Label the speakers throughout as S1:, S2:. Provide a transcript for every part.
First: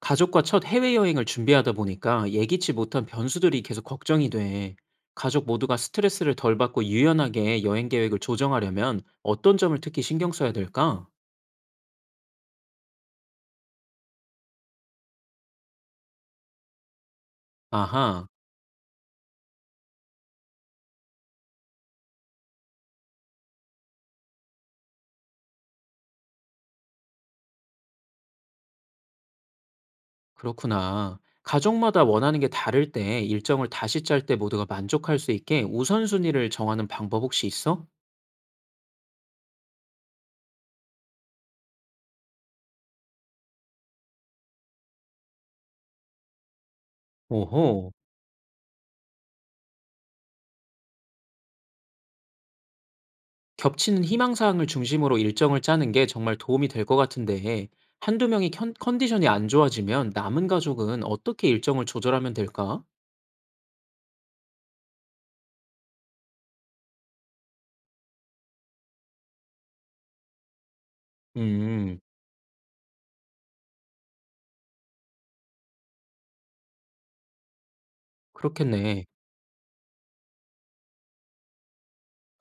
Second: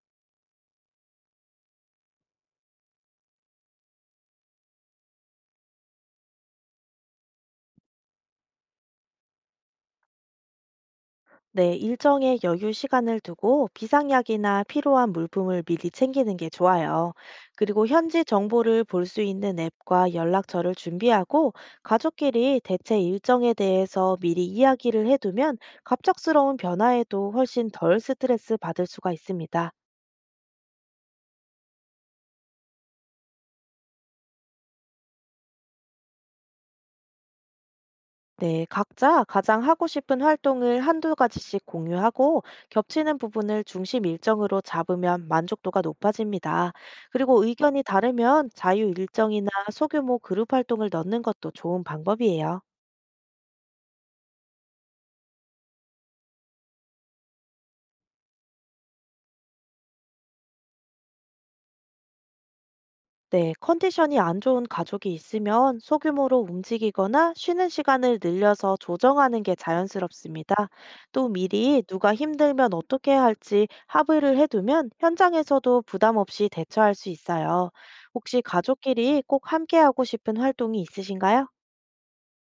S1: 가족과 첫 해외여행을 준비하다 보니까 예기치 못한 변수들이 계속 걱정이 돼. 가족 모두가 스트레스를 덜 받고 유연하게 여행 계획을 조정하려면 어떤 점을 특히 신경 써야 될까?
S2: 네, 일정의 여유 시간을 두고 비상약이나 필요한 물품을 미리 챙기는 게 좋아요. 그리고 현지
S1: 아하,
S2: 정보를 볼 수 있는 앱과 연락처를 준비하고 가족끼리 대체 일정에 대해서 미리 이야기를 해두면 갑작스러운 변화에도 훨씬 덜 스트레스 받을 수가 있습니다.
S1: 그렇구나. 가족마다 원하는 게 다를 때 일정을 다시 짤 때 모두가 만족할 수 있게 우선순위를 정하는 방법 혹시 있어?
S2: 네, 각자 가장 하고 싶은 활동을 한두 가지씩 공유하고 겹치는 부분을 중심 일정으로 잡으면 만족도가 높아집니다. 그리고 의견이
S1: 오호.
S2: 다르면 자유 일정이나 소규모 그룹 활동을 넣는 것도 좋은 방법이에요.
S1: 겹치는 희망사항을 중심으로 일정을 짜는 게 정말 도움이 될 것 같은데, 한두 명이 컨디션이 안 좋아지면 남은 가족은 어떻게 일정을 조절하면 될까?
S2: 네, 컨디션이 안 좋은 가족이 있으면 소규모로 움직이거나 쉬는 시간을 늘려서 조정하는 게 자연스럽습니다. 또 미리
S1: 음,
S2: 누가 힘들면 어떻게 해야 할지 합의를 해두면 현장에서도 부담 없이 대처할 수 있어요. 혹시
S1: 그렇겠네.
S2: 가족끼리 꼭 함께하고 싶은 활동이 있으신가요?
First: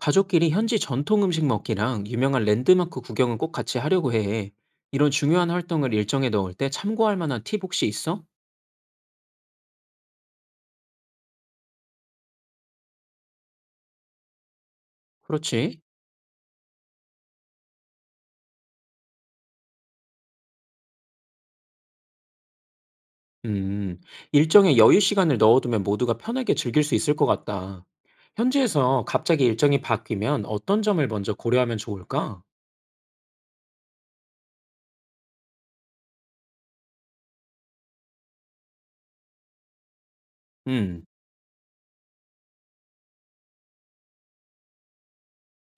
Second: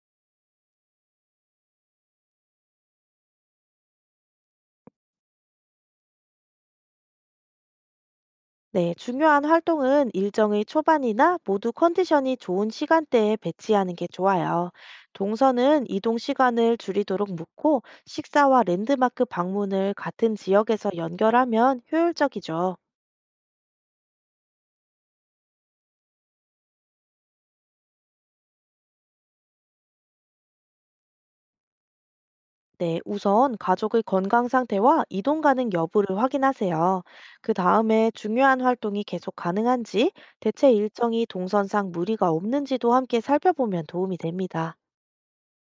S1: 가족끼리 현지 전통 음식 먹기랑 유명한 랜드마크 구경은 꼭 같이 하려고 해. 이런 중요한 활동을 일정에 넣을 때 참고할 만한 팁 혹시 있어?
S2: 네, 중요한 활동은 일정의 초반이나 모두 컨디션이 좋은 시간대에 배치하는 게 좋아요.
S1: 그렇지.
S2: 동선은 이동 시간을 줄이도록 묻고 식사와 랜드마크 방문을 같은 지역에서 연결하면 효율적이죠.
S1: 음, 일정에 여유 시간을 넣어두면 모두가 편하게 즐길 수 있을 것 같다. 현지에서 갑자기 일정이 바뀌면 어떤 점을 먼저 고려하면 좋을까?
S2: 네, 우선 가족의 건강 상태와 이동 가능 여부를 확인하세요. 그 다음에 중요한 활동이 계속 가능한지, 대체
S1: 음,
S2: 일정이 동선상 무리가 없는지도 함께 살펴보면 도움이 됩니다.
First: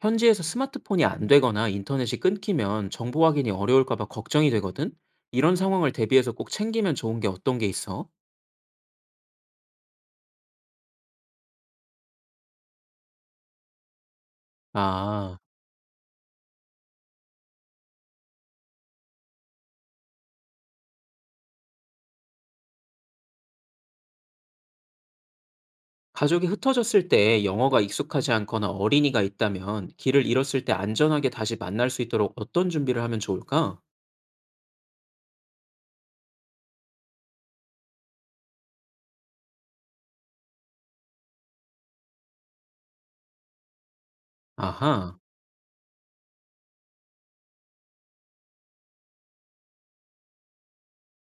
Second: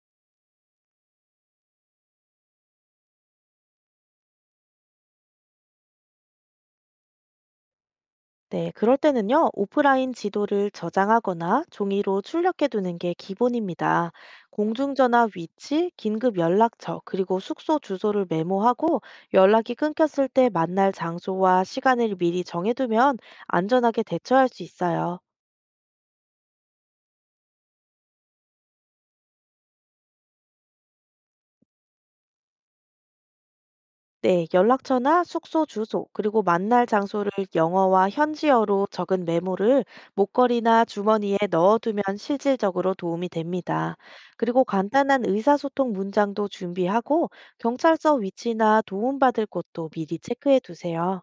S1: 현지에서 스마트폰이 안 되거나 인터넷이 끊기면 정보 확인이 어려울까 봐 걱정이 되거든? 이런 상황을 대비해서 꼭 챙기면 좋은 게 어떤 게 있어?
S2: 네, 그럴 때는요, 오프라인 지도를 저장하거나 종이로 출력해 두는 게 기본입니다. 공중전화
S1: 아,
S2: 위치, 긴급 연락처, 그리고 숙소 주소를 메모하고 연락이 끊겼을 때 만날 장소와 시간을 미리 정해두면 안전하게 대처할 수 있어요.
S1: 가족이 흩어졌을 때 영어가 익숙하지 않거나 어린이가 있다면 길을 잃었을 때 안전하게 다시 만날 수 있도록 어떤 준비를 하면 좋을까?
S2: 네, 연락처나 숙소 주소, 그리고 만날 장소를 영어와 현지어로 적은 메모를 목걸이나 주머니에 넣어두면 실질적으로 도움이 됩니다. 그리고
S1: 아하,
S2: 간단한 의사소통 문장도 준비하고 경찰서 위치나 도움받을 곳도 미리 체크해 두세요.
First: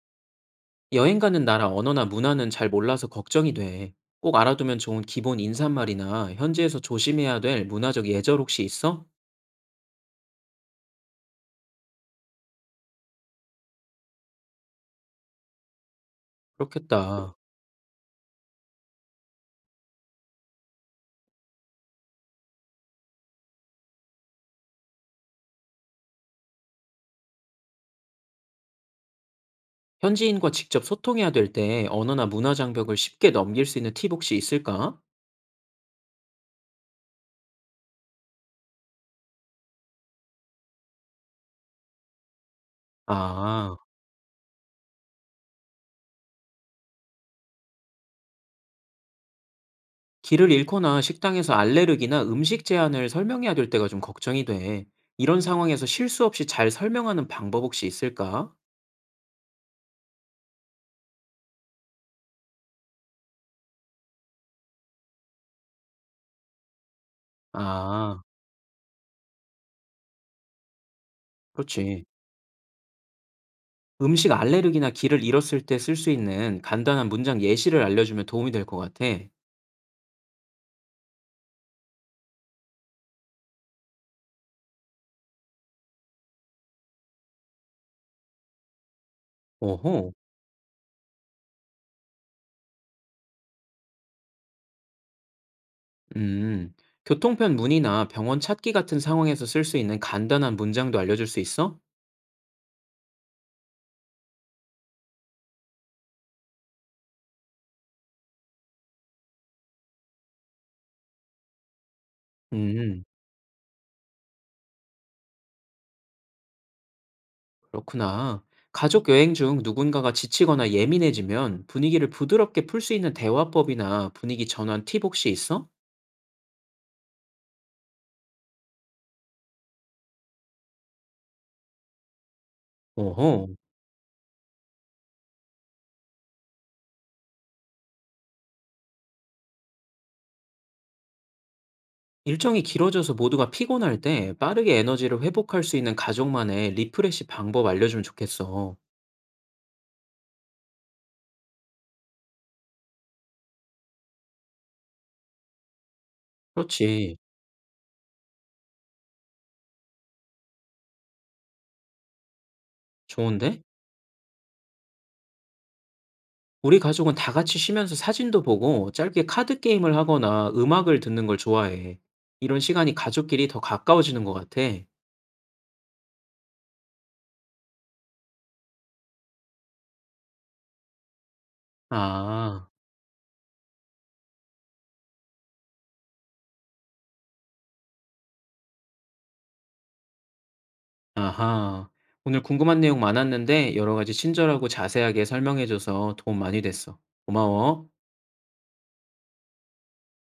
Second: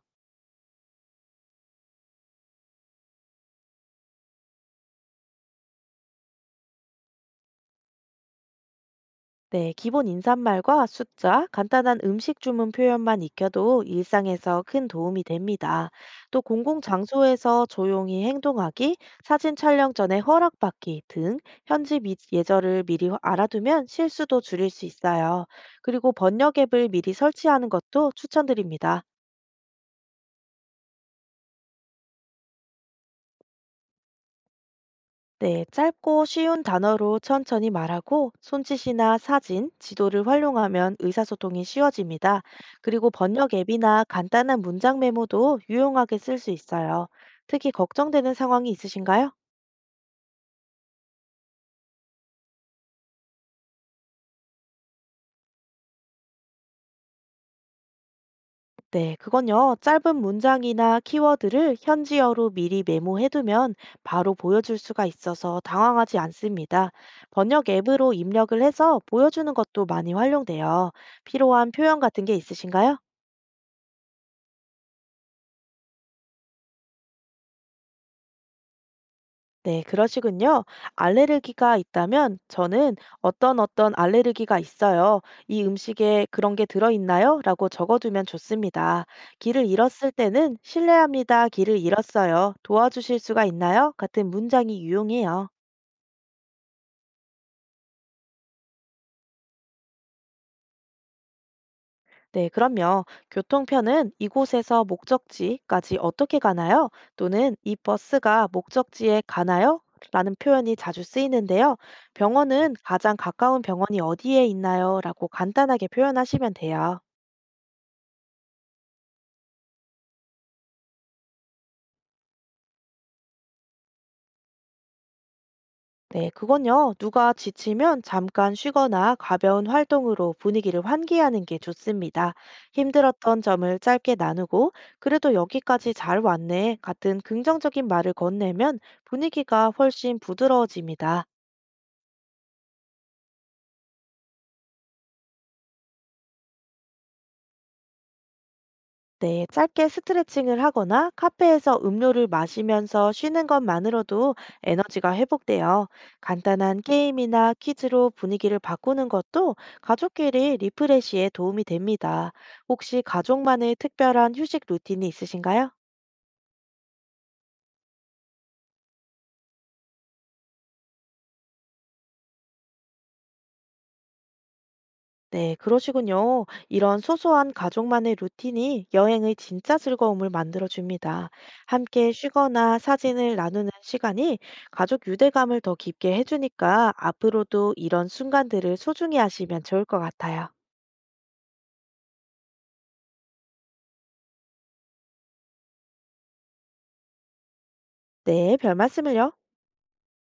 S1: 여행 가는 나라 언어나 문화는 잘 몰라서 걱정이 돼. 꼭 알아두면 좋은 기본 인사말이나 현지에서 조심해야 될 문화적 예절 혹시 있어?
S2: 네, 기본 인사말과 숫자, 간단한 음식 주문 표현만 익혀도 일상에서 큰 도움이 됩니다. 또
S1: 그렇겠다.
S2: 공공장소에서 조용히 행동하기, 사진 촬영 전에 허락받기 등 현지 예절을 미리 알아두면 실수도 줄일 수 있어요. 그리고 번역 앱을 미리 설치하는 것도 추천드립니다.
S1: 현지인과 직접 소통해야 될 때 언어나 문화 장벽을 쉽게 넘길 수 있는 팁 혹시 있을까?
S2: 네, 짧고 쉬운 단어로 천천히 말하고 손짓이나 사진, 지도를 활용하면 의사소통이 쉬워집니다. 그리고 번역
S1: 아,
S2: 앱이나 간단한 문장 메모도 유용하게 쓸 수 있어요. 특히 걱정되는 상황이 있으신가요?
S1: 길을 잃거나 식당에서 알레르기나 음식 제한을 설명해야 될 때가 좀 걱정이 돼. 이런 상황에서 실수 없이 잘 설명하는 방법 혹시 있을까?
S2: 네, 그건요. 짧은 문장이나 키워드를 현지어로 미리 메모해두면 바로 보여줄 수가 있어서 당황하지 않습니다. 번역 앱으로
S1: 아,
S2: 입력을 해서 보여주는 것도 많이 활용돼요. 필요한 표현
S1: 그렇지.
S2: 같은 게 있으신가요?
S1: 음식 알레르기나 길을 잃었을 때 쓸 수 있는 간단한 문장 예시를 알려주면 도움이 될 것 같아.
S2: 네, 그러시군요. 알레르기가 있다면 저는 어떤 알레르기가 있어요. 이 음식에 그런 게 들어있나요? 라고 적어두면 좋습니다. 길을 잃었을
S1: 오호,
S2: 때는 실례합니다. 길을 잃었어요. 도와주실 수가 있나요? 같은 문장이 유용해요.
S1: 음. 교통편 문의나 병원 찾기 같은 상황에서 쓸 수 있는 간단한 문장도 알려줄 수 있어?
S2: 네, 그럼요. 교통편은 이곳에서 목적지까지 어떻게 가나요? 또는 이 버스가 목적지에 가나요? 라는 표현이 자주 쓰이는데요. 병원은
S1: 음.
S2: 가장 가까운 병원이 어디에 있나요? 라고 간단하게 표현하시면 돼요.
S1: 그렇구나. 가족 여행 중 누군가가 지치거나 예민해지면 분위기를 부드럽게 풀 수 있는 대화법이나 분위기 전환 팁 혹시 있어?
S2: 네, 그건요. 누가 지치면 잠깐 쉬거나 가벼운 활동으로 분위기를 환기하는 게 좋습니다. 힘들었던
S1: 오호.
S2: 점을 짧게 나누고, 그래도 여기까지 잘 왔네 같은 긍정적인 말을 건네면 분위기가 훨씬 부드러워집니다.
S1: 일정이 길어져서 모두가 피곤할 때 빠르게 에너지를 회복할 수 있는 가족만의 리프레시 방법 알려주면 좋겠어.
S2: 네, 짧게 스트레칭을 하거나 카페에서 음료를 마시면서 쉬는 것만으로도 에너지가 회복돼요. 간단한
S1: 그렇지.
S2: 게임이나 퀴즈로 분위기를 바꾸는 것도 가족끼리 리프레시에 도움이 됩니다. 혹시
S1: 좋은데?
S2: 가족만의 특별한 휴식 루틴이 있으신가요?
S1: 우리 가족은 다 같이 쉬면서 사진도 보고 짧게 카드 게임을 하거나 음악을 듣는 걸 좋아해. 이런 시간이 가족끼리 더 가까워지는 것 같아.
S2: 네, 그러시군요. 이런 소소한 가족만의 루틴이 여행의 진짜 즐거움을 만들어줍니다. 함께
S1: 아.
S2: 쉬거나 사진을 나누는 시간이 가족 유대감을 더 깊게 해주니까 앞으로도 이런 순간들을 소중히 하시면 좋을 것 같아요.
S1: 아하. 오늘 궁금한 내용 많았는데 여러 가지 친절하고 자세하게 설명해줘서 도움 많이 됐어. 고마워.
S2: 네, 별 말씀을요.